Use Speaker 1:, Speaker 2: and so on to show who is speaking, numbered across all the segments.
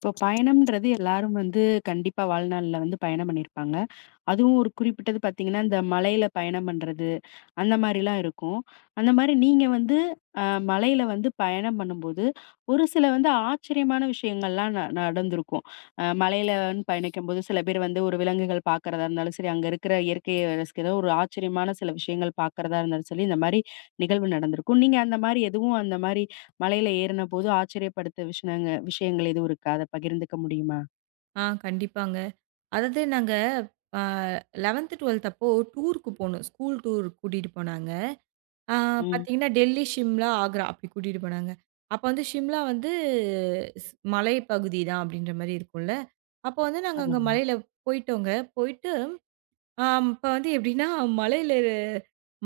Speaker 1: இப்போ பயணம்ன்றது எல்லாரும் வந்து கண்டிப்பா வாழ்நாள்ல வந்து பயணம் பண்ணியிருப்பாங்க. அதுவும் ஒரு குறிப்பிட்டது பார்த்தீங்கன்னா, இந்த மலையில பயணம் பண்றது, அந்த மாரிலாம் இருக்கும். அந்த மாரி நீங்க வந்து அ மலையில வந்து பயணம் பண்ணும்போது, ஒரு சில வந்து ஆச்சரியமான விஷயங்கள்லாம் நடந்திருக்கும். மலையிலன்னு பயணிக்கும்போது சில பேர் வந்து ஒரு விலங்குகள் பார்க்கறதா இருந்தாலும் சரி, அங்க இருக்கிற இயற்கையை ரசிக்கிறதோ ஒரு ஆச்சரியமான சில விஷயங்கள் பார்க்கறதா இருந்தாலும் சரி, இந்த மாரி நிகழ்வு நடந்திருக்கும். நீங்க அந்த மாரி எதுவும் அந்த மாரி மலையில ஏறுனபோது ஆச்சரியப்படுத்த விஷயங்கள் எதுவும் இருக்கா? அத பகிர்ந்துக்க முடியுமா?
Speaker 2: கண்டிப்பாங்க. அதாவது நாங்க அ 11த், 12த் அப்போ டூருக்கு போனோம். ஸ்கூல் டூர் கூட்டிட்டு போனாங்க. ஆ
Speaker 1: ம்.
Speaker 2: பார்த்தீங்கன்னா, டெல்லி, ஷிம்லா, ஆக்ரா அப்படி கூட்டிட்டு போனாங்க. அப்போ வந்து ஷிம்லா வந்து மலை பகுதி தான் அப்படின்ற மாரி இருக்கும்ல. அப்போ வந்து நாங்க அங்க
Speaker 1: ஆமாங்க.
Speaker 2: மலையில போயிட்டோங்க. போயிட்டு அ அப்ப வந்து எப்படின்னா, மலையில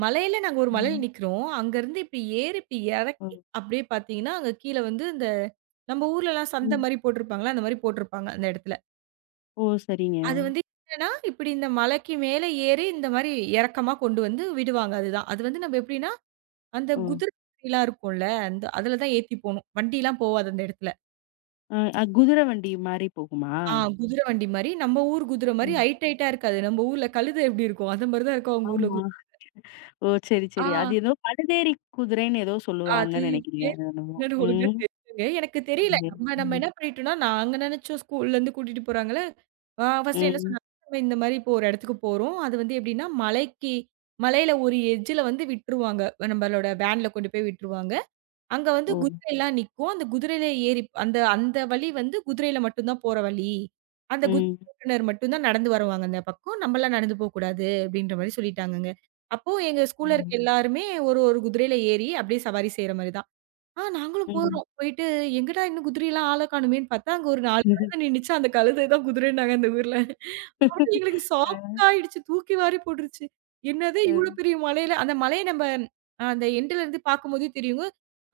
Speaker 2: மலையில நாங்க ஒரு மலையில
Speaker 1: ம்.
Speaker 2: நிக்கிறோம். அங்கருந்து இப்படி ஏறி இப்படி
Speaker 1: ஓ!
Speaker 2: இறக்கி அப்படியே பார்த்தீங்கன்னா, அங்க கீழ வந்து நம்ம ஊர்லலாம் சந்த
Speaker 1: ம்.
Speaker 2: மாரி போட்டிருப்பாங்கல்ல, அந்த மாரி போட்டிருப்பாங்க அந்த இடத்துல.
Speaker 1: ஓ! சரிங்க.
Speaker 2: அது வந்து என்னன்னா, இப்படி இந்த மலைக்கு மேலே ஏறி இந்த மாரி இறக்கமா கொண்டு வந்து விடுவாங்க அதுதான். அது வந்து நம்ம எப்படின்னா, அந்த
Speaker 1: ஓ!
Speaker 2: குதிரை வண்டிலாம் இருக்கும்ல, அந்த அதுல தான் ஏத்தி போணும். வண்டிலாம் போவாது அந்த இடத்துல.
Speaker 1: அ அ குதிரை வண்டி மாரி போகுமா?
Speaker 2: ஆ குதிரை வண்டி மாரி, நம்ம ஊர் குதிரை மாரி
Speaker 1: ம்.
Speaker 2: ஹைட்டா இருக்காது. நம்ம ஊர்ல கழுதை எப்படி இருக்கும்? அந்த மாரி தான் இருக்கும் அவங்க ஊர்ல
Speaker 1: ஆமா.
Speaker 2: குதிரை.
Speaker 1: ஓ! சரி,
Speaker 2: ஆ
Speaker 1: சரி. அது
Speaker 2: வண்டி.
Speaker 1: ஏதோ பழுதேறி குதிரைன்னு ஏதோ
Speaker 2: அது
Speaker 1: சொல்லுவாங்கன்னு நெனைக்கிறேன்.
Speaker 2: பேர்
Speaker 1: அது என்னமோ.
Speaker 2: என்னன்னு ஒழுங்கா
Speaker 1: ம்.
Speaker 2: தெரியலங்க. எனக்கு தெரியல.
Speaker 1: சரிங்க.
Speaker 2: நம்ம நம்ம
Speaker 1: ம்.
Speaker 2: என்ன பண்ணிட்டோம்னா, நாங்க நெனச்சோம் ஸ்கூல்லேருந்து கூட்டிட்டு போறாங்கல்ல. ஃபர்ஸ்ட்டு என்ன
Speaker 1: ம்.
Speaker 2: சொன்னாங்க, நம்ம இந்த மாரி இப்போ ஒரு இடத்துக்கு போறோம். அது வந்து எப்டின்னா, மலையில ஒரு எட்ஜ்ல வந்து விட்டுருவாங்க. நம்மளோட வேன்ல கொண்டு போய் விட்டுருவாங்க. அங்க வந்து
Speaker 1: ஓ!
Speaker 2: குதிரைலாம் நிக்கும். அந்த குதிரையில ஏறி அந்த அந்த வழி வந்து குதிரையில மட்டும் தான் போற வழி. அந்த குதிரை
Speaker 1: ம்.
Speaker 2: ஓட்டுனர் மட்டும் தான் நடந்து வருவாங்க அந்த பக்கம். நம்மலாம் நடந்து போக்கூடாது அப்டின்ற மாரி சொல்லிட்டாங்கங்க. அப்போ எங்க ஸ்கூல்ல இருக்க
Speaker 1: ம்.
Speaker 2: எல்லாருமே ஒரு ஒரு குதிரையில ஏறி அப்டியே சவாரி செய்ற மாரி தான். நாங்களும் ம்.
Speaker 1: ம்.
Speaker 2: போறோம். போயிட்டு எங்கடா இன்னும் குதிரைலாம் ஆள காணுமேன்னு பார்த்தா, அங்க ஒரு 4 கழுத நின்னுச்சு. அந்த கழுதை தான் குதிரைன்னாங்க அந்த ஊர்ல. ஆனா எங்களுக்கு ஷாக்
Speaker 1: அ,
Speaker 2: ஆயிடுச்சு. தூக்கி வாரி போட்டுருச்சு. என்னது இவ்ளோ
Speaker 1: அ.
Speaker 2: பெரிய மலையில அந்த மலைய நம்ப அந்த எண்டுல இருந்து பார்க்கும்போதே தெரியுங்க.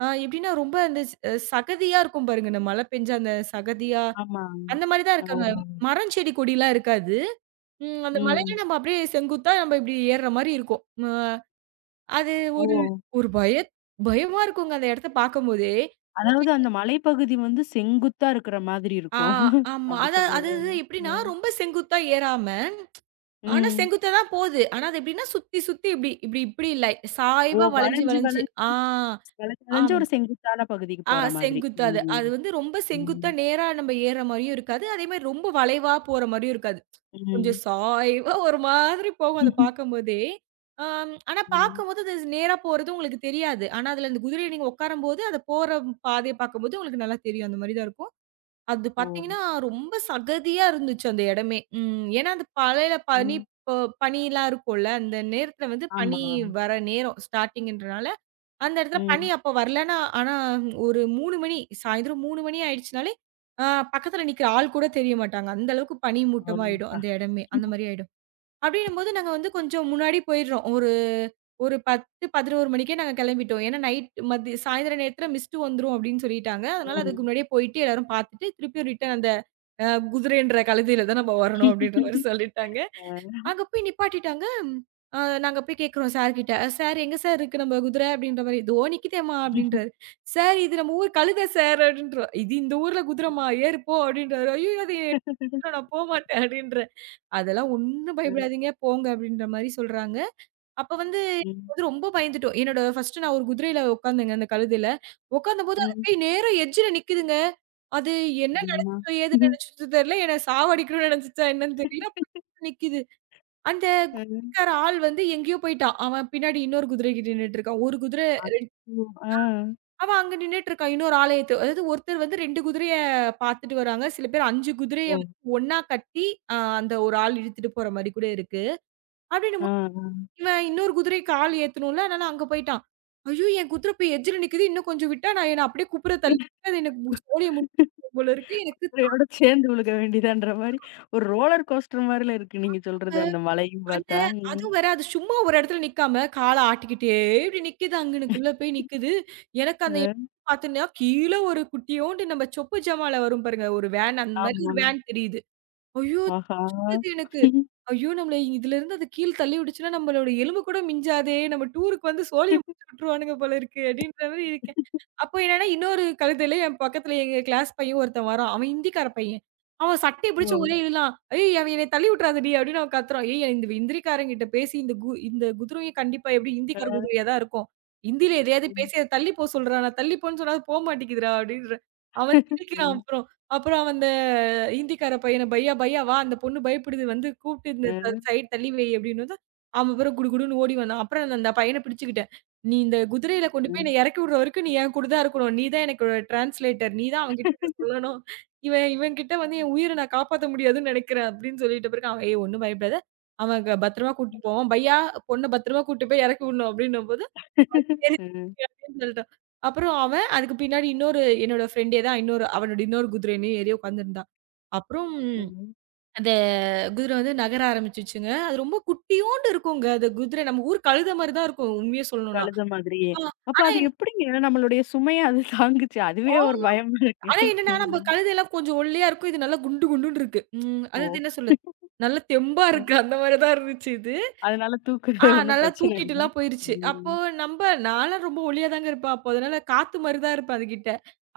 Speaker 2: எப்படின்னா ரொம்ப அந்த ஸ் சகதியா இருக்கும் பாருங்க. இந்த மழை பெஞ்சா அந்த சகதியா,
Speaker 1: ஆமா.
Speaker 2: அந்த மாரி தான் இருக்காங்க.
Speaker 1: ஆமாங்க.
Speaker 2: மரம், செடி, கொடிலாம் இருக்காது. அந்த மலையில
Speaker 1: ம்.
Speaker 2: நம்ம அப்படியே செங்குத்தா நம்ம இப்படி ஏறுற மாரி இருக்கும். அ அது
Speaker 1: ஓ!
Speaker 2: ஒரு ஒரு பய பயமா இருக்குங்க அந்த இடத்த பார்க்கும்போதே.
Speaker 1: அதாவது அந்த மலைப்பகுதி வந்து செங்குத்தா இருக்கிற மாதிரி
Speaker 2: ஆ
Speaker 1: இருக்கும்.
Speaker 2: ஆமா.
Speaker 1: அப்படி
Speaker 2: அது
Speaker 1: சொல்றது.
Speaker 2: எப்படின்னா
Speaker 1: ம்.
Speaker 2: ரொம்ப செங்குத்தா ஏறாம ஆனா
Speaker 1: ம்.
Speaker 2: செங்குத்தா தான் போது. ஆனா அது எப்படின்னா சுத்தி இப்படி இப்படி இப்படி இல்ல.
Speaker 1: ஓ!
Speaker 2: சாய்வா வளைஞ்சு,
Speaker 1: வளைஞ்சு
Speaker 2: வளைஞ்சு.
Speaker 1: வளைஞ்சு
Speaker 2: ஆ,
Speaker 1: வளைஞ்சு வளைஞ்சு
Speaker 2: ஆம்.
Speaker 1: ஒரு செங்குத்தான பகுதிக்கு
Speaker 2: ஆ
Speaker 1: போற மாதிரி.
Speaker 2: செங்குத்தா அது.
Speaker 1: ம்.
Speaker 2: அது வந்து ரொம்ப
Speaker 1: ம்.
Speaker 2: செங்குத்தா நேரா நம்ம ஏறுற மாரியும் இருக்காது. அதே மாரி ரொம்ப வளைவா போற மாரியும் இருக்காது. கொஞ்சம்
Speaker 1: ம்.
Speaker 2: சாய்வா ஒரு மாதிரி போகும் அத பார்க்கும்போதே. ஆம், ஆனா
Speaker 1: ம்.
Speaker 2: பார்க்கும்போது அது நேரா போறது உங்களுக்கு தெரியாது. ஆனா அதுல அந்த குதிரையில நீங்க உட்காரும்போது, அத போற பாதைய பார்க்கும்போது உங்களுக்கு நல்லா தெரியும். அந்த மாரி தான் இருக்கும். அது
Speaker 1: ஓ!
Speaker 2: பார்த்தீங்கன்னா, ரொம்ப சகதியா இருந்துச்சு அந்த இடமே. ம். ஏன்னா, அந்த மழையில
Speaker 1: ம்.
Speaker 2: ப பனிலாம் இருக்கும்ல. அந்த நேரத்தில வந்து
Speaker 1: ஆமா.
Speaker 2: பனி வர நேரம் ஸ்டார்ட்டிங்ன்றனால, அந்த இடத்துல பனி
Speaker 1: ம்.
Speaker 2: அப்போ வரலன்னா ஆனா ஒரு 3 மணி சாயந்தரம் 3 மணி ஆயிடுச்சுனாலே, அ பக்கத்தில நிக்கிற ஆள் கூட தெரிய மாட்டாங்க. அந்த அளவுக்கு பனி மூட்டமாயிடும்
Speaker 1: ஆமாப்பா.
Speaker 2: அந்த இடமே. அந்த மாரி ஆயிடும். அப்படின்னும்போது நாங்க வந்து கொஞ்சம் முன்னாடி போயிடுறோம். ஒரு ஒரு 10, 11 மணிக்கே நாங்க கெளம்பிட்டோம். ஏன்னா நைட் மதிய சாயந்திர நேரத்தில மிஸ்ட் வந்துரும் அப்படின்னு சொல்லிட்டாங்க. அதனால அதுக்கு
Speaker 1: ம்.
Speaker 2: முன்னாடியே போயிட்டு எல்லாரும் பார்த்துட்டு, திருப்பியும் ரிட்டர்ன் அந்த அ குதிரைன்ற கழுதையில தான் நம்ம வரணும் அப்படின்ற மாரி சொல்லிட்டாங்க.
Speaker 1: ஆ.
Speaker 2: அங்க போய் நிப்பாட்டிட்டாங்க. அ நாங்க போய் கேட்கிறோம் சார்கிட்ட. "சார் எங்க சார் இருக்கு நம்ம குதிரை?" அப்படின்ற மாரி. "இதோ நிக்குதேம்மா" அப்படின்றாரு. "சார் இது நம்ம ஊர் கழுத சார்" அப்படின்றோம். "இது இந்த ஊர்ல குதிரம்மா ஏறு போ" அப்படின்றாரு. "ஐயய்யோ! அது நான் போமாட்டேன்" அப்டின்றேன். அதெல்லாம் ஒண்ணும்
Speaker 1: அ.
Speaker 2: பயப்படாதீங்க போங்க அப்டின்ற மாரி சொல்றாங்க. அப்ப வந்து
Speaker 1: ம்.
Speaker 2: வந்து ரொம்ப பயந்துட்டோம். என்னோட ஃபர்ஸ்ட்டு நான் ஒரு குதிரையில உட்காந்தேங்க அந்த கழுதைல. உட்காந்தபோது அது
Speaker 1: ம்.
Speaker 2: போய் நேரா எட்ஜ்ல நிக்குதுங்க. அது என்ன
Speaker 1: அம்மா.
Speaker 2: நெனச்சுச்சோ, ஏது நெனச்சுச்சோ தெரியல. என்ன சாவடிக்கணும்னு நெனச்சுச்சா என்னன்னு தெரியல. போய் நிக்குது. அந்த
Speaker 1: ம்.
Speaker 2: குதிரைக்கார ஆள் வந்து எங்கேயோ போயிட்டான். அவன் பின்னாடி இன்னொரு குதிரைக்கிட்ட நின்னுட்டு இருக்கான். ஒரு குதிரை 2
Speaker 1: அச்சோ! ஆ.
Speaker 2: அவன் அங்க நின்னுட்டு இருக்கான். இன்னொரு ஆள ஏத்து அதாவது ஒருத்தர் வந்து 2 குதிரைய பாத்துட்டு வராங்க. சில பேர் 5 குதிரைய
Speaker 1: ஓ!
Speaker 2: வந்து ஒண்ணா கட்டி, அந்த ஒரு ஆள் இழுத்துட்டு போற மாரி கூட இருக்கு.
Speaker 1: ஆ,
Speaker 2: அப்டின்னும்போது
Speaker 1: ஆ.
Speaker 2: இவன் இன்னொரு குதிரைக்கு ஆள் ஏத்தணும்ல. அதனால அங்க போயிட்டான். ஐயோ! என் குதிரை போய் எட்ஜ்ல நிக்குது. இன்னும் கொஞ்சம் விட்டா நான் என்ன அப்படியே குப்புற தள்ளி அது எனக்கு சோழிய முட்டும் போல இருக்கு. எனக்கு
Speaker 1: மழையோட சேர்ந்து விழுக வேண்டியதான்ற மாரி, ஒரு ரோலர் கோஸ்டர் மாரில இருக்கு நீங்க சொல்றது. அந்த மலையும்
Speaker 2: அந்த
Speaker 1: பார்த்தா. ம்.
Speaker 2: அதுவும் வேற அது சும்மா ஒரு இடத்துல நிக்காம, கால ஆட்டிக்கிட்டே இப்டி நிக்குது அங்கனக்குள்ள போய் நிக்குது. எனக்கு அந்த
Speaker 1: அ.
Speaker 2: பாத்தீங்கன்னா, கீழ ஒரு குட்டியோண்டு நம்ம சொப்பு ஜமால வரும் பாருங்க.
Speaker 1: ஆமா.
Speaker 2: ஒரு வேன் தெரியுது. ஐயோ!
Speaker 1: ஆஹா!
Speaker 2: சுட்டுது எனக்கு. ஐயோ! நம்மள இதுலருந்து அது கீழ தள்ளி விடுச்சுன்னா, நம்மளோட எலும்பு கூட மிஞ்சாதே! நம்ம டூருக்கு வந்து சோழிய முடிச்சு விட்டுருவானுங்க போல இருக்கு. அப்டின்ற மாரி இருக்கேன். அப்போ என்னன்னா, இன்னொரு கழுதையில என் பக்கத்துல எங்க கிளாஸ் பையன் ஒருத்தன் வரான். அவன் ஹிந்திக்கார பையன். அவன் சட்டைய
Speaker 1: ஓ!
Speaker 2: பிடிச்சு ஒரே இழுலாம். "ஏய்! அவன் என்னைய தள்ளி விட்டுறாதடி!" அப்டின்னு அவன் கத்துறான். ஏய்! இந்த ஹிந்திக்காரன்கிட்ட பேசி இந்த குதிரையும் கண்டிப்பா எப்டியும்
Speaker 1: அ,
Speaker 2: ஹிந்திக்கார குதிரையா தான் இருக்கும். ஹிந்தில எதையாவது
Speaker 1: ம்.
Speaker 2: பேசி அத தள்ளி போ சொல்றா. நான் தள்ளி போன்னு சொன்னா அது போ மாட்டேங்குதுடா அப்டின்றேன். அவன் சிரிக்கிறான்
Speaker 1: ம்.
Speaker 2: அப்புறம். அப்புறம் அந்த ஹிந்திக்கார பையன, "பையா பையா வா அந்த பொண்ணு பயப்படுது வந்து கூப்பிட்டு இந்த
Speaker 1: அ,
Speaker 2: த சைட் தள்ளி வை" அப்படின்னதும், அவன் அப்புறம் குடுகுடுன்னு ஓடி வந்தான். அப்புறம் நான் அந்த பையன பிடிச்சுக்கிட்டேன். "நீ இந்த குதிரையில கொண்டு போய்
Speaker 1: ம்.
Speaker 2: என்னை இறக்கி விடுற வரைக்கும் நீ என் கூட தான் இருக்கணும். நீ தான் எனக்கு டிரான்ஸ்லேட்டர். நீ தான் அவன்கிட்ட இத சொல்லணும். இவன் இவன் கிட்ட வந்து என் உயிர நான் காப்பாத்த முடியாதுன்னு நெனைக்கிறேன்" அப்படின்னு சொல்லிட்ட பிறகு அவன், "ஏய் ஒண்ணும் பயப்படாத. அவன் பத்திரமா கூட்டிட்டு போவான். பையா பொண்ண பத்திரமா கூட்டிட்டு போய் இறக்கி விடணும்" அப்படின்னும்போது
Speaker 1: ம்.
Speaker 2: தெரிஞ்சுச்சு அப்டின்னு சொல்லிட்டோம். அப்புறம் அவன் அதுக்கு பின்னாடி என்னோட ஃப்ரெண்டே தான் இன்னொரு குதிரையிலயும் ஏறி உட்காந்துருந்தா. அப்புறம்
Speaker 1: ம்.
Speaker 2: அந்த குதிரை வந்து நகர ஆரம்பிச்சுச்சுங்க. அது ரொம்ப குட்டியோண்டு இருக்குங்க. அது குதிரை நம்ம ஊர் கழுத மாரி தான் இருக்கும் உண்மைய சொல்லணும்னா.
Speaker 1: கழுத மாதிரியே.
Speaker 2: ஆ
Speaker 1: அப்ப
Speaker 2: ஆனா
Speaker 1: அது
Speaker 2: என்
Speaker 1: எப்படிங்க நம்மளுடைய சுமைய அது தாங்குச்சு?
Speaker 2: ஆ
Speaker 1: அதுவே ஒரு பயமா இருக்கே!
Speaker 2: ஆனா என்னன்னா
Speaker 1: ம்.
Speaker 2: நம்ம கழுதைலாம் கொஞ்சம் ஒல்லியா இருக்கும். இது நல்லா குண்டு குண்டுன்னு இருக்கு. ம். அதாவது
Speaker 1: ஓ!
Speaker 2: என்ன சொல்றது? நல்லா தெம்பா
Speaker 1: அ.
Speaker 2: இருக்கு. அந்த மாரி தான் இருந்துச்சு இது.
Speaker 1: அதனால தூக்குறது ஒண்ணும்
Speaker 2: நல்லா
Speaker 1: பிரச்சனை இல்ல.
Speaker 2: தூக்கிட்டுலாம் போயிருச்சு.
Speaker 1: ம்.
Speaker 2: அப்போ நம்ப நான்லாம் ரொம்ப ஒல்லியா தாங்க இருப்பேன். அப்போ அதனால காத்து மாரி தான் இருப்பேன் அதுகிட்ட.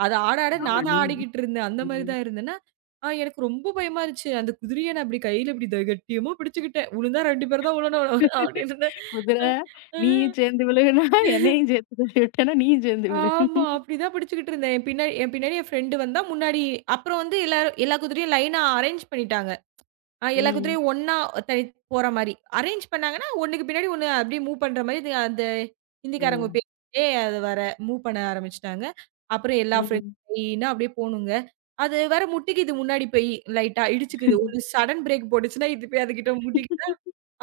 Speaker 2: அது ஆட ஆட
Speaker 1: ஆமா.
Speaker 2: நான் தான்
Speaker 1: நீங்க
Speaker 2: ஆடிக்கிட்டு இருந்தேன். அந்த மாரி
Speaker 1: ம்.
Speaker 2: தான் இருந்தேன்னா, எனக்கு ரொம்ப பயமா இருந்துச்சு. அந்த குதிரைய நான் இப்டி கையில இப்டி கெட்டியமா பிடிச்சுக்கிட்டேன். "உழுந்தா 2 பேர் தான் உழணும்" அப்டின்னு. அ
Speaker 1: குதிரை
Speaker 2: அ
Speaker 1: நீயும் சேர்ந்து விழுகுனா, என்னையும் சேர்த்து தள்ளி விட்டேன்னா, நீயும் சேர்ந்து விழு.
Speaker 2: ஆமா. அப்டிதான் பிடிச்சுக்கிட்டு இருந்தேன். என் பின்னாடி என் ஃப்ரெண்டு வந்தா, முன்னாடி அப்புறம் வந்து எல்லாரும் எல்லா குதிரையும் லைனா அரேஞ்ச் பண்ணிட்டாங்க. எல்லா
Speaker 1: ம்.
Speaker 2: குதிரையும் ஒண்ணா தனி போற மாரி. அரேஞ்ச் பண்ணாங்கன்னா, ஒண்ணுக்கு பின்னாடி ஒண்ணு அப்படியே மூவ் பண்ற மாரி, இது அந்த
Speaker 1: ஓ!
Speaker 2: ஹிந்திக்காரங்க பேசிக்கிட்டே அது வர மூவ் பண்ண ஆரம்பிச்சுட்டாங்க. அப்புறம் எல்லா
Speaker 1: ம்.
Speaker 2: ஃப்ரெண்ட்ஸ்னா அப்படியே போணுங்க. அது வேற முட்டிக்குது முன்னாடி போய் லைட்டா இடிச்சுக்குது. ஒரு சடன் பிரேக் போட்டுச்சுன்னா, இது போய் அதுகிட்ட முட்டிக்கு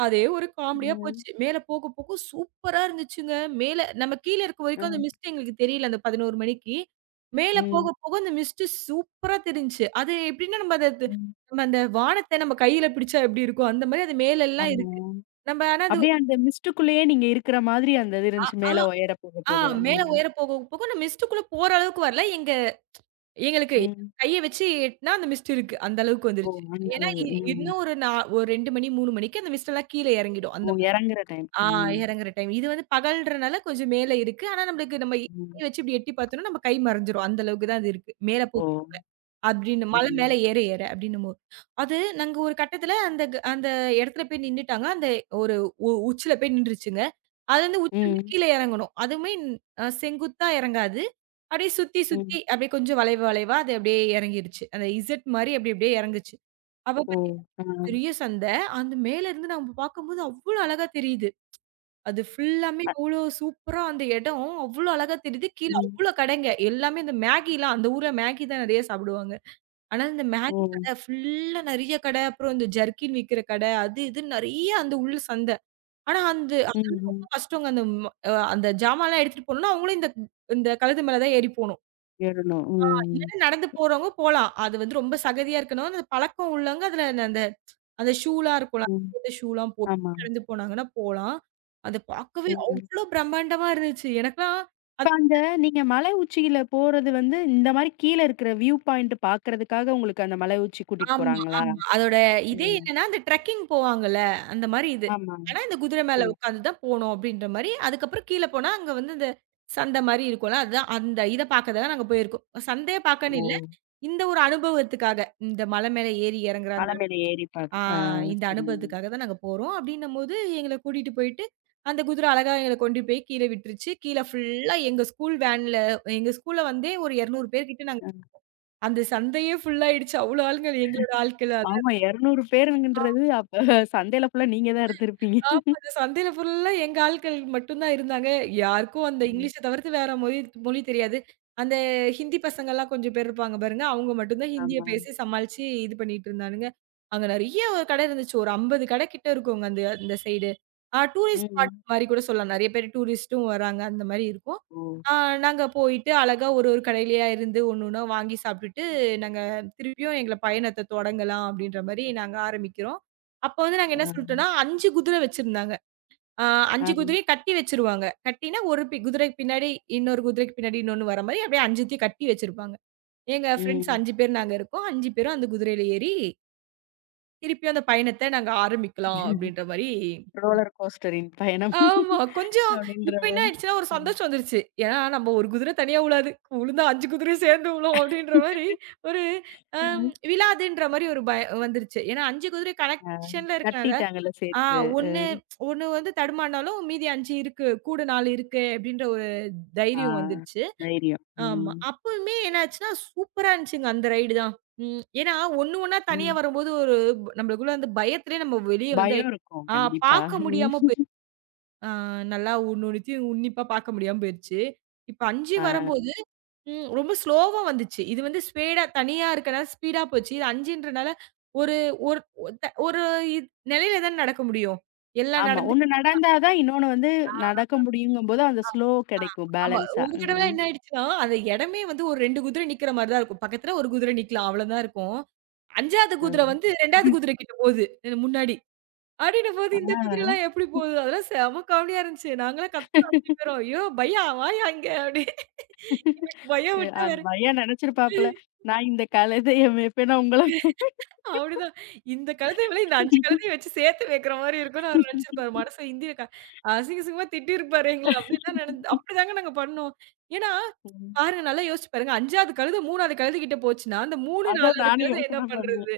Speaker 2: அதே ஒரு
Speaker 1: அ,
Speaker 2: காமெடியா போச்சு. மேல போக, போக சூப்பரா இருந்துச்சுங்க. மேல நம்ம கீழ இருக்க
Speaker 1: அ.
Speaker 2: வரைக்கும் அந்த மிஸ்ட் எங்களுக்கு தெரியல அந்த 11 மணிக்கு. மேல போக,
Speaker 1: ம்.
Speaker 2: போக அந்த மிஸ்ட் சூப்பரா தெரிஞ்சுச்சு. அது எப்படின்னா நம்ம அத து
Speaker 1: ம்.
Speaker 2: நம்ம அந்த வானத்த நம்ம கையில பிடிச்சா எப்படி இருக்கும், அந்த மாரி அது மேலல்லாம்
Speaker 1: ஆமா.
Speaker 2: இருக்கு. நம்ம ஆனா அது
Speaker 1: அப்படியே அந்த மிஸ்ட்டுக்குள்ளேயே நீங்க இருக்கிற மாதிரி அந்த இது
Speaker 2: அ
Speaker 1: இருந்துச்சு.
Speaker 2: ஆ
Speaker 1: மேல உயர போக
Speaker 2: ஆ
Speaker 1: போக.
Speaker 2: மேல
Speaker 1: ம்.
Speaker 2: உயர போக, போக அந்த மிஸ்ட்டுக்குள்ள போற அளவுக்கு வரல. எங்களுக்கு
Speaker 1: ம்.
Speaker 2: கைய வச்சு எட்டுனா அந்த மிஸ்ட் இருக்கு. அந்த அளவுக்கு
Speaker 1: ஓ!
Speaker 2: வந்துருச்சு.
Speaker 1: அந்த
Speaker 2: ஏன்னா
Speaker 1: அளவு.
Speaker 2: இ
Speaker 1: ம்.
Speaker 2: இன்னும் ஒரு நா ஒரு 2 மணி, 3 மணிக்கு அந்த மிஸ்ட் எல்லாம் கீழ இறங்கிடும்.
Speaker 1: ஓ!
Speaker 2: அந்த
Speaker 1: இறங்குற டைம்.
Speaker 2: ஆ
Speaker 1: ம்.
Speaker 2: இறங்குற டைம். இது வந்து பகல்ன்றனால கொஞ்சம் மேல இருக்கு. ஆனா நம்மளுக்கு நம்ம
Speaker 1: ம்.
Speaker 2: கை வச்சு இப்படி எட்டி பார்த்தோம்னா, நம்ம கை மறைஞ்சிரும். அந்த அளவுக்கு தான் அது இருக்கு. மேல போ
Speaker 1: ஓ!
Speaker 2: அப்படின்னு மலை மேல
Speaker 1: ம்.
Speaker 2: ஏற ஏற அப்படின்னும்போது. அது நாங்க ஒரு கட்டத்தில அந்த இடத்துல போய் நின்னுட்டாங்க. அந்த ஒரு உச்சில போய் நின்றுச்சுங்க. அது வந்து உச்சிலருந்து
Speaker 1: ம்.
Speaker 2: கீழ இறங்கணும். அதுவுமே செங்குத்தா இறங்காது. அப்படியே சுத்தி சுத்தி
Speaker 1: ம்.
Speaker 2: அப்படியே கொஞ்சம் வளைவு வளைவா அது அப்படியே இறங்கிருச்சு. அந்த இசட் மாரி அப்படி அப்படியே இறங்குச்சு. அப்ப
Speaker 1: ஓ!
Speaker 2: பார்த்தீங்கன்னா
Speaker 1: ஆ.
Speaker 2: பெரிய சந்தை. அந்த மேல இருந்து நம்ம பார்க்கும்போது அவ்வளோ அழகா தெரியுது. அது ஃபுல்லாமே அவ்ளோ சூப்பரா அந்த இடம். அவ்ளோ அழகா தெரியுது. கீழ
Speaker 1: ம்.
Speaker 2: அவ்ளோ கடைங்க. எல்லாமே இந்த மேகிலாம் அந்த ஊர்ல மேகி தான் நெறைய சாப்பிடுவாங்க. ஆனா, இந்த
Speaker 1: ஓ!
Speaker 2: மேகி கடை ஃபுல்லா நெறைய கடை. அப்புறம் இந்த ஜர்க்கின் விக்கிற கடை. அது இதுன்னு நெறைய அந்த உள்ள சந்தை. ஆனா, அந்த
Speaker 1: ம்.
Speaker 2: அதெல்லாம் ரொம்ப
Speaker 1: ம்.
Speaker 2: கஷ்டங்க. அந்த ம அ அந்த ஜாமான்லாம் எடுத்துட்டு போணும்னா, அவங்களும் இந்த இந்த கழுத்து மேல தான் ஏறி போணும்.
Speaker 1: ஏறணும். ம்.
Speaker 2: இல்லன்னா நடந்து போறவங்க போலாம். அது வந்து ரொம்ப சகதியா இருக்கணும். அந்த பழக்கம் உள்ளவங்க அதுல அந்த அந்த ஷூலாம் இருக்கும்ல.
Speaker 1: ம்.
Speaker 2: அந்த ஷூலாம் போட்டு
Speaker 1: ஆமா.
Speaker 2: நடந்து போனாங்கன்னா போலாம். அத பார்க்கவே
Speaker 1: ம்.
Speaker 2: அவ்ளோ பிரம்மாண்டமா இருந்துச்சு. எனக்கெல்லாம் அது
Speaker 1: இப்ப அந்த நீங்க மலை உச்சியில போறது வந்து, இந்த மாரி கீழ இருக்கிற வியூ பாயிண்ட் பார்க்கறதுக்காக உங்களுக்கு அந்த மலை உச்சி கூட்டிட்டு
Speaker 2: ஆமா,
Speaker 1: போறாங்களா?
Speaker 2: ஆமா. அதோட
Speaker 1: ஓ!
Speaker 2: இதே என்னன்னா, அந்த ட்ரெக்கிங் போவாங்கல்ல, அந்த மாரி இது.
Speaker 1: ஆமா.
Speaker 2: ஆனா இந்த குதிரை மேல
Speaker 1: சரி.
Speaker 2: உட்காந்து தான் போணும் அப்டின்ற மாரி. அதுக்கப்புறம் கீழ போனா அங்க வந்து இந்த சந்த மாரி இருக்கும்ல. அதுதான் அந்த இத பார்க்க தான் நாங்க போயிருக்கோம். சந்தைய பார்க்கன்னு
Speaker 1: ஓ!
Speaker 2: இல்ல. இந்த ஒரு அனுபவத்துக்காக. இந்த மலை மேல ஏறி இறங்குற
Speaker 1: மேல ஏறி பாக்
Speaker 2: ஆ
Speaker 1: ஆ
Speaker 2: இந்த
Speaker 1: சரிங்க.
Speaker 2: அனுபவத்துக்காக தான் நாங்க போறோம். அப்டின்னம்போது எங்கள கூட்டிட்டு போயிட்டு, அந்த குதிரை அழகா எங்கள கொண்டு போய் கீழ விட்டுருச்சு. கீழ ஃபுல்லா எங்க ஸ்கூல் வேன்ல எங்க ஸ்கூல்ல வந்தே ஒரு 200 பேர் கிட்ட நாங்க
Speaker 1: அ
Speaker 2: அந்த சந்தையே ஃபுல்லாயிடுச்சு. அவ்ளோ ஆளுங்க எங்களோட ஆட்கள்.
Speaker 1: ஆமா 200 பேருங்கன்றது அப்ப சந்தையில ஃபுல்லா நீங்க தான் இருந்திருப்பீங்க.
Speaker 2: ஆமா. அந்த சந்தையில ஃபுல்லா எங்க ஆட்கள் மட்டும் தான் இருந்தாங்க. யாருக்கும் அந்த
Speaker 1: ம்.
Speaker 2: இங்கிலீஷ தவிர்த்து வேற மொழி மொழி தெரியாது. அந்த ஹிந்தி பசங்கலாம் கொஞ்சம் பேர் இருப்பாங்க பாருங்க. அவங்க மட்டும் தான் ஹிந்திய
Speaker 1: ஆமா.
Speaker 2: பேசி சமாளிச்சு இது பண்ணிட்டு இருந்தானுங்க. அங்க நெறைய கடை இருந்துச்சு. ஒரு 50 கடை கிட்ட இருக்குங்க அந்த அந்த சைடு. டூரிஸ்ட் ஸ்பாட்
Speaker 1: ம்.
Speaker 2: மாரி கூட சொல்லலாம். நெறைய பேர் டூரிஸ்ட்டும் வராங்க. அந்த மாரி இருக்கும்.
Speaker 1: ஓ!
Speaker 2: ஆ நாங்க போயிட்டு அழகா ஒரு ஒரு கடையிலயா இருந்து ஒண்ணு ஒண்ணா வாங்கி சாப்பிட்டுட்டு, நாங்க திருப்பியும் எங்கள பயணத்த தொடங்கலாம் அப்படின்ற மாரி நாங்க ஆரம்பிக்கிறோம். அப்ப வந்து நாங்க என்ன
Speaker 1: ஆ.
Speaker 2: சொல்லிட்டோம்னா, 5 குதிரை வச்சிருந்தாங்க. ஆ
Speaker 1: ஆ.
Speaker 2: 5 குதிரையும் கட்டி வச்சுருவாங்க. கட்டினா ஒரு குதிரைக்கு பின்னாடி இன்னொரு குதிரைக்கு பின்னாடி இன்னொன்னு வர மாரி அப்படியே 5த்தையும் கட்டி வச்சிருப்பாங்க. எங்க ஃப்ரெண்ட்ஸ்
Speaker 1: ம்.
Speaker 2: 5 பேர் நாங்க இருக்கோம். 5 பேரும் அந்த குதிரையில ஏறி, திருப்பியும் அந்த பயணத்த நாங்க ஆரம்பிக்கலாம் அப்படின்ற மாரி
Speaker 1: ரோலர் கோஸ்டரின் பயணம்
Speaker 2: ஆமா. கொஞ்சம்
Speaker 1: அப்படின்ற
Speaker 2: இப்ப என்ன
Speaker 1: மாரி.
Speaker 2: ஆயிடுச்சுன்னா, ஒரு
Speaker 1: ம்.
Speaker 2: சந்தோஷம் வந்துருச்சு. ஏன்னா நம்ம ஒரு குதிரை தனியா உழாது. உழுந்தா 5 குதிரையும் சேர்ந்து உழும் அப்படின்ற மாரி ஒரு அம் விழாதுன்ற மாரி ஒரு பய வந்துருச்சு. ஏன்னா 5 குதிரை
Speaker 1: ஆ.
Speaker 2: கனெக்ஷன்ல இருக்கனால,
Speaker 1: தட்டிட்டாங்கல்ல
Speaker 2: ஆ
Speaker 1: சேர்த்து. அ.
Speaker 2: 1 1 வந்து தடுமாறினாலும் மீதி 5 இருக்கு. கூட 4 இருக்கு அப்டின்ற ஒரு
Speaker 1: ஆ.
Speaker 2: தைரியம் வந்துருச்சு.
Speaker 1: தைரியம்.
Speaker 2: ஆமா.
Speaker 1: ம்.
Speaker 2: அப்பவுமே என்னாச்சுன்னா, சூப்பரா இருந்துச்சுங்க அந்த ரைடு தான். ம். ஏன்னா, ஒண்ணு ஒண்ணா தனியா
Speaker 1: ம்.
Speaker 2: வரும்போது ஒரு நம்மளுக்குள்ள அந்த பயத்திலேயே நம்ம வெளிய வந்து
Speaker 1: பயம் இருக்கும்
Speaker 2: ஆ
Speaker 1: கண்டிப்பா.
Speaker 2: பார்க்க
Speaker 1: ம்.
Speaker 2: முடியாம போய் ஆ நல்லா ஒண்ணு ஒண்ணுத்தையும் உன்னிப்பா பார்க்க முடியாம போயிருச்சு. இப்ப 5
Speaker 1: ஆ.
Speaker 2: வரும்போது ரொம்ப ஸ்லோவா வந்துச்சு. இது வந்து ஸ்பேடா தனியா இருக்கனால ஸ்பீடா போச்சு. இது 5ன்றனால ஒரு ஒரு ஒரு ஒரு இ நிலையில தான நடக்க முடியும். எல்லாம்
Speaker 1: ஆமா.
Speaker 2: நடந்து
Speaker 1: ஒண்ணு நடந்தா தான் இன்னொன்னு வந்து நடக்க முடியுங்கும்போது அந்த ஸ்லோ கிடைக்கும்
Speaker 2: ஆமா.
Speaker 1: பேலன்ஸா.
Speaker 2: ஒரு தடவ
Speaker 1: ம்.
Speaker 2: என்ன ஆயிடுச்சுன்னா, அந்த இடமே வந்து ஒரு 2 குதிரை நிக்கிற மாரி தான் இருக்கும். பக்கத்துல ஒரு குதிரை நிக்கலாம். அவ்வளதான் இருக்கும். 5வது குதிரை
Speaker 1: ஆமா.
Speaker 2: வந்து 2வது குதிரை கிட்ட போகுது. முன்னாடி. அப்படின்னும்போது
Speaker 1: ஆ.
Speaker 2: இந்த குதிரைலாம் எப்படி போகுது? அதெல்லாம் செம காமெடியா இருந்துச்சு. நாங்கலாம் கத்துனோம் 5 பேரும். "ஐயோ! பையா வாயா இங்க" அப்படி. எனக்கு பயம்
Speaker 1: எ
Speaker 2: விட்டா
Speaker 1: அந்த
Speaker 2: வேற.
Speaker 1: பையன் நெனச்சிருப்பாப்புல. நான் இந்த கழுதைய மேய்ப்பேனா உங்கள
Speaker 2: அப்படிதான். இந்த கழுதைய விட இந்த 5 கழுதைய வச்சு சேர்த்து வைக்கிற மாரி இருக்கும்ன்னு அவரு நெனச்சிருப்பாரு. மனசுல இந்திய அசிங்கமா திட்டியிருப்பாரு எங்கள. அப்படிதான் நென அப்படிதாங்க நாங்க பண்ணோம். ஏன்னா,
Speaker 1: ம்.
Speaker 2: பாருங்க நல்லா யோசிச்சு பாருங்க. 5வது கழுத 3வது கழுதைகிட்ட போச்சுன்னா, அந்த 3,
Speaker 1: அதான்
Speaker 2: 4வது
Speaker 1: நானும்
Speaker 2: கழுத என்ன
Speaker 1: யோசனை பண்ணேன்.
Speaker 2: பண்றது?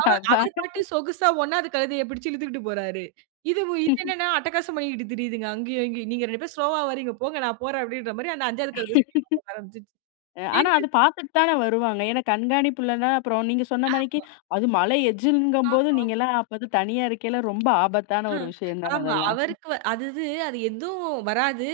Speaker 2: அவரு
Speaker 1: அதான்.
Speaker 2: பாட்டு சொகுசா 1வது கழுதைய பிடிச்சு இழுத்துக்கிட்டு போறாரு. இது என்னன்னா அட்டகாசம் பண்ணிக்கிட்டு திரியுதுங்க அங்கேயும் இங்கேயும். "நீங்க 2 பேரும் ஸ்லோவா வரீங்க போங்க நான் போறேன்" அப்படின்ற மாரி அந்த 5வது கழுத ஸ்பீடா போக ஆரம்பிச்சுருச்சு.
Speaker 1: ஆனா
Speaker 2: எங்க
Speaker 1: அது பாத்துட்டு தானே வருவாங்க. ஏன்னா கண்காணிப்புலன்னா அப்புறம் நீங்க சொன்ன மாரிக்கு அது மலை எஜ்ஜுங்கும்போது நீங்கலாம் அப்ப வந்து தனியா இருக்கையில ரொம்ப ஆபத்தான
Speaker 2: ஆ.
Speaker 1: ஒரு விஷயம் தானே
Speaker 2: ஆமா.
Speaker 1: அதெல்லாம்.
Speaker 2: அவருக்கு அது அது இது அது எதுவும் வராது.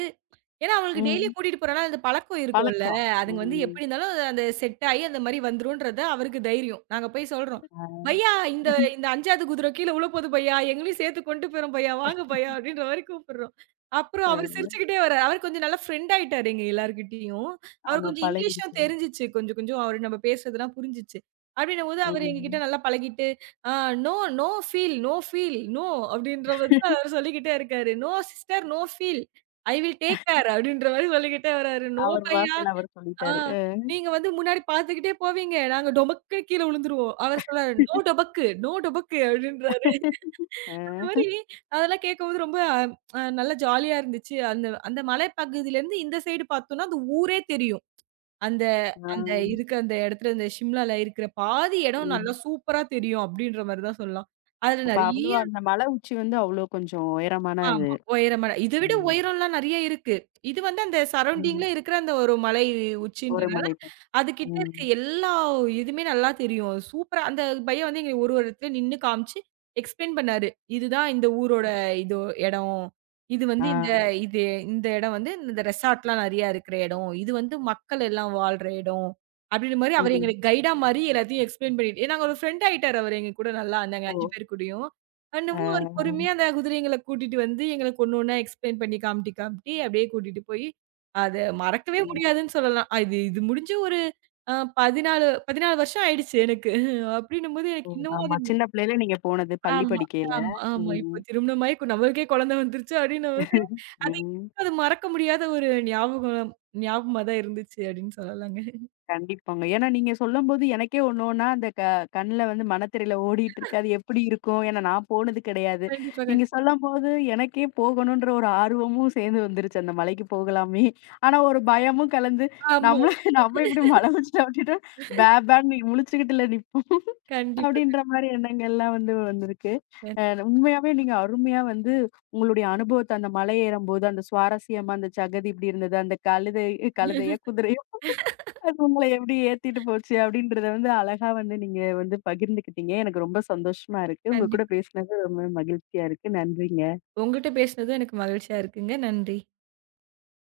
Speaker 2: ஏன்னா, அவங்களுக்கு டெய்லி
Speaker 1: ம்.
Speaker 2: கூட்டிட்டு போறனா, அந்த பழக்கம் இருக்கும்ல.
Speaker 1: பழக்கம்.
Speaker 2: அதுங்க வந்து
Speaker 1: ம்.
Speaker 2: எப்படி இருந்தாலும் அது அந்த செட் ஆயி அந்த மாரி வந்துரும்ன்றது அவருக்கு தைரியம். நாங்க போய் சொல்றோம்.
Speaker 1: ஆ.
Speaker 2: "பையா இந்த இந்த 5வது குதிரை கீழ விழப்போது பையா, எங்களையும் சேர்த்து கொண்டு போயிரும் பையா, வாங்க பையா" அப்படின்ற மாரி கூப்பிடுறோம். அப்புறம்
Speaker 1: அ.
Speaker 2: அவர் சிரிச்சுக்கிட்டே வர்றாரு. அவர் கொஞ்சம் நல்லா ஃப்ரெண்ட் ஆயிட்டாரு எங்க எல்லார்கிட்டயும். அவர்
Speaker 1: ஆமா
Speaker 2: கொஞ்சம்
Speaker 1: பழகிடுச்சு.
Speaker 2: இங்கிலீஷும் தெரிஞ்சுச்சு. கொஞ்சம் கொஞ்சம் அவரு நம்ம பேசுறதெல்லாம் புரிஞ்சுச்சு. அப்படின்னும்போது அவர் எங்ககிட்ட
Speaker 1: ம்.
Speaker 2: நல்லா பழகிட்டு, "ஆ no, no feel, no feel, no" அப்படின்ற மாரி தான் அவர் சொல்லிக்கிட்டே இருக்காரு. "No sister, no feel" I will take care அப்படின்ற மாரி சொல்லிக்கிட்டே வராரு. நோ
Speaker 1: அவர்
Speaker 2: பையா,
Speaker 1: வாசையில அவர்
Speaker 2: ஆ
Speaker 1: சொல்லிட்டாரு.
Speaker 2: நீங்க வந்து முன்னாடி பார்த்துக்கிட்டே போவீங்க. நாங்க டொபக்குன்னு கீழ விழுந்துருவோம். அவர் சொல்றாரு, "நோ டொபக்கு, நோ டொபக்கு" அப்படின்றாரு. அந்த
Speaker 1: அ.
Speaker 2: மாரி அதெல்லாம் கேட்கும்போது ரொம்ப நல்லா ஜாலியா இருந்துச்சு. அந்த அந்த மலைப்பகுதியிலேருந்து இந்த சைடு பார்த்தோம்னா, அந்த ஊரே தெரியும். அந்த
Speaker 1: ஆ.
Speaker 2: அந்த இருக்க அந்த இடத்துல இந்த சிம்லால இருக்கிற பாதி இடம் நல்லா
Speaker 1: ம்.
Speaker 2: சூப்பரா தெரியும் அப்படின்ற மாரி தான் சொல்லலாம். அதுல
Speaker 1: அப்ப அவ்வளோ
Speaker 2: நெறைய
Speaker 1: அந்த மலை உச்சி வந்து அவ்வளோ கொஞ்சம் உயரமான இது.
Speaker 2: ஆமா. உயரமான இத விட
Speaker 1: ம்.
Speaker 2: உயரம்லாம் நெறைய இருக்கு. இது வந்து அந்த
Speaker 1: ம்.
Speaker 2: சரவுண்டிங்ல இருக்கிற அந்த ஒரு மலை உச்சின்றனால
Speaker 1: ஓரமலை பகுதி.
Speaker 2: அதுகிட்ட
Speaker 1: ம்.
Speaker 2: இருக்க இதுமே நல்லா தெரியும். சூப்பரா அந்த பையன் வந்து எங்களுக்கு ஒரு ஒரு இடத்துல நின்னு காமிச்சு, எக்ஸ்பிளைன் பண்ணாரு. இதுதான் இந்த ஊரோட இது இடம். இது வந்து
Speaker 1: ஆ.
Speaker 2: இந்த இது இந்த இடம் வந்து இந்த ரெசார்ட்லாம் நெறையா இருக்கிற இடம். இது வந்து மக்கள் எல்லாம் வாழ்ற இடம். அப்டின்ற மாரி அவரு
Speaker 1: ம்.
Speaker 2: எங்களுக்கு கைடா மாரி எல்லாத்தையும் எக்ஸ்பிளைன் பண்ணிட்டு நாங்க ஒரு ஃப்ரெண்ட் ஆயிட்டாரு அவரு எங்க கூட நல்லா. நாங்க
Speaker 1: ஓ!
Speaker 2: 5 பேர் கூடயும்.
Speaker 1: ஆ.
Speaker 2: என்னமோ அவரு பொறுமையா அந்த குதிரைங்கள கூட்டிட்டு வந்து எங்களுக்கு ஒண்ணு ஒண்ணா எக்ஸ்பிளைன் பண்ணி காமிட்டி, காமிட்டி அப்டியே கூட்டிட்டு போய் அத மறக்கவே
Speaker 1: ம்.
Speaker 2: முடியாதுன்னு சொல்லலாம். அது இது முடிஞ்சு ஒரு ஆ 14 வருஷம் ஆயிடுச்சு எனக்கு. அப்டின்னும்போது
Speaker 1: ஓ!
Speaker 2: எனக்கு இன்னமும்
Speaker 1: ஆமா.
Speaker 2: அது
Speaker 1: சின்ன பிள்ளையில நீங்க போனது. பள்ளி
Speaker 2: ஆமா,
Speaker 1: படிக்கையில.
Speaker 2: ஆமா, ஆமா.
Speaker 1: ம்.
Speaker 2: இப்போ திருமணமாயி நம்மளுக்கே குழந்தை வந்துருச்சு அப்டின்னும்போது, அது
Speaker 1: ம்.
Speaker 2: அது மறக்க முடியாத ஒரு ஞாபகமா தான் இருந்துச்சு அப்டின்னு சொல்லலாங்க.
Speaker 1: கண்டிப்பாங்க. ஏன்னா நீங்க சொல்லும்போது எனக்கே ஒண்ணு ஒண்ணா அந்த கண்ல வந்து மனத்திரையில ஓடிட்டு இருக்கு. அது எப்படி இருக்கும்? ஏன்னா நான் போனது கிடையாது.
Speaker 2: கண்டிப்பா,
Speaker 1: நீங்க
Speaker 2: கண்டிப்பா.
Speaker 1: சொல்லும்போது எனக்கே போகணுன்ற ஒரு ஆர்வமும் சேர்ந்து வந்துருச்சு. அந்த மலைக்கு போகலாமே! ஆனா ஒரு பயமும் கலந்து
Speaker 2: ஆமா. ஆமா.
Speaker 1: நம்மள நம்ம இப்படி மலை உச்சியில விட்டுட்டா பேன்னு முழிச்சுக்கிட்டுல நிப்போம்.
Speaker 2: கண்டிப்பா,
Speaker 1: அப்படின்ற மாரி எண்ணங்கள்லாம் வந்து வந்திருக்கு. அ
Speaker 2: கண்டிப்பா.
Speaker 1: உண்மையாவே நீங்க அருமையா வந்து உங்களுடைய அனுபவத்த அந்த மலை ஏறும்போது அந்த சுவாரஸ்யமா அந்த சகதி இப்படி இருந்தது. அந்த கழுதை கழுதையா? குதிரையா? அது உங்கள எப்படி ஏத்திட்டு போச்சு அப்படின்றத வந்து அழகா வந்து நீங்க வந்து பகிர்ந்துக்கிட்டீங்க. எனக்கு ரொம்ப சந்தோஷமா இருக்கு. உங்க கூட
Speaker 2: கண்டிப்பா.
Speaker 1: பேசினது ரொம்ப மகிழ்ச்சியா இருக்கு. நன்றிங்க.
Speaker 2: உங்கட்ட பேசினதும் எனக்கு மகிழ்ச்சியா இருக்குங்க. நன்றி.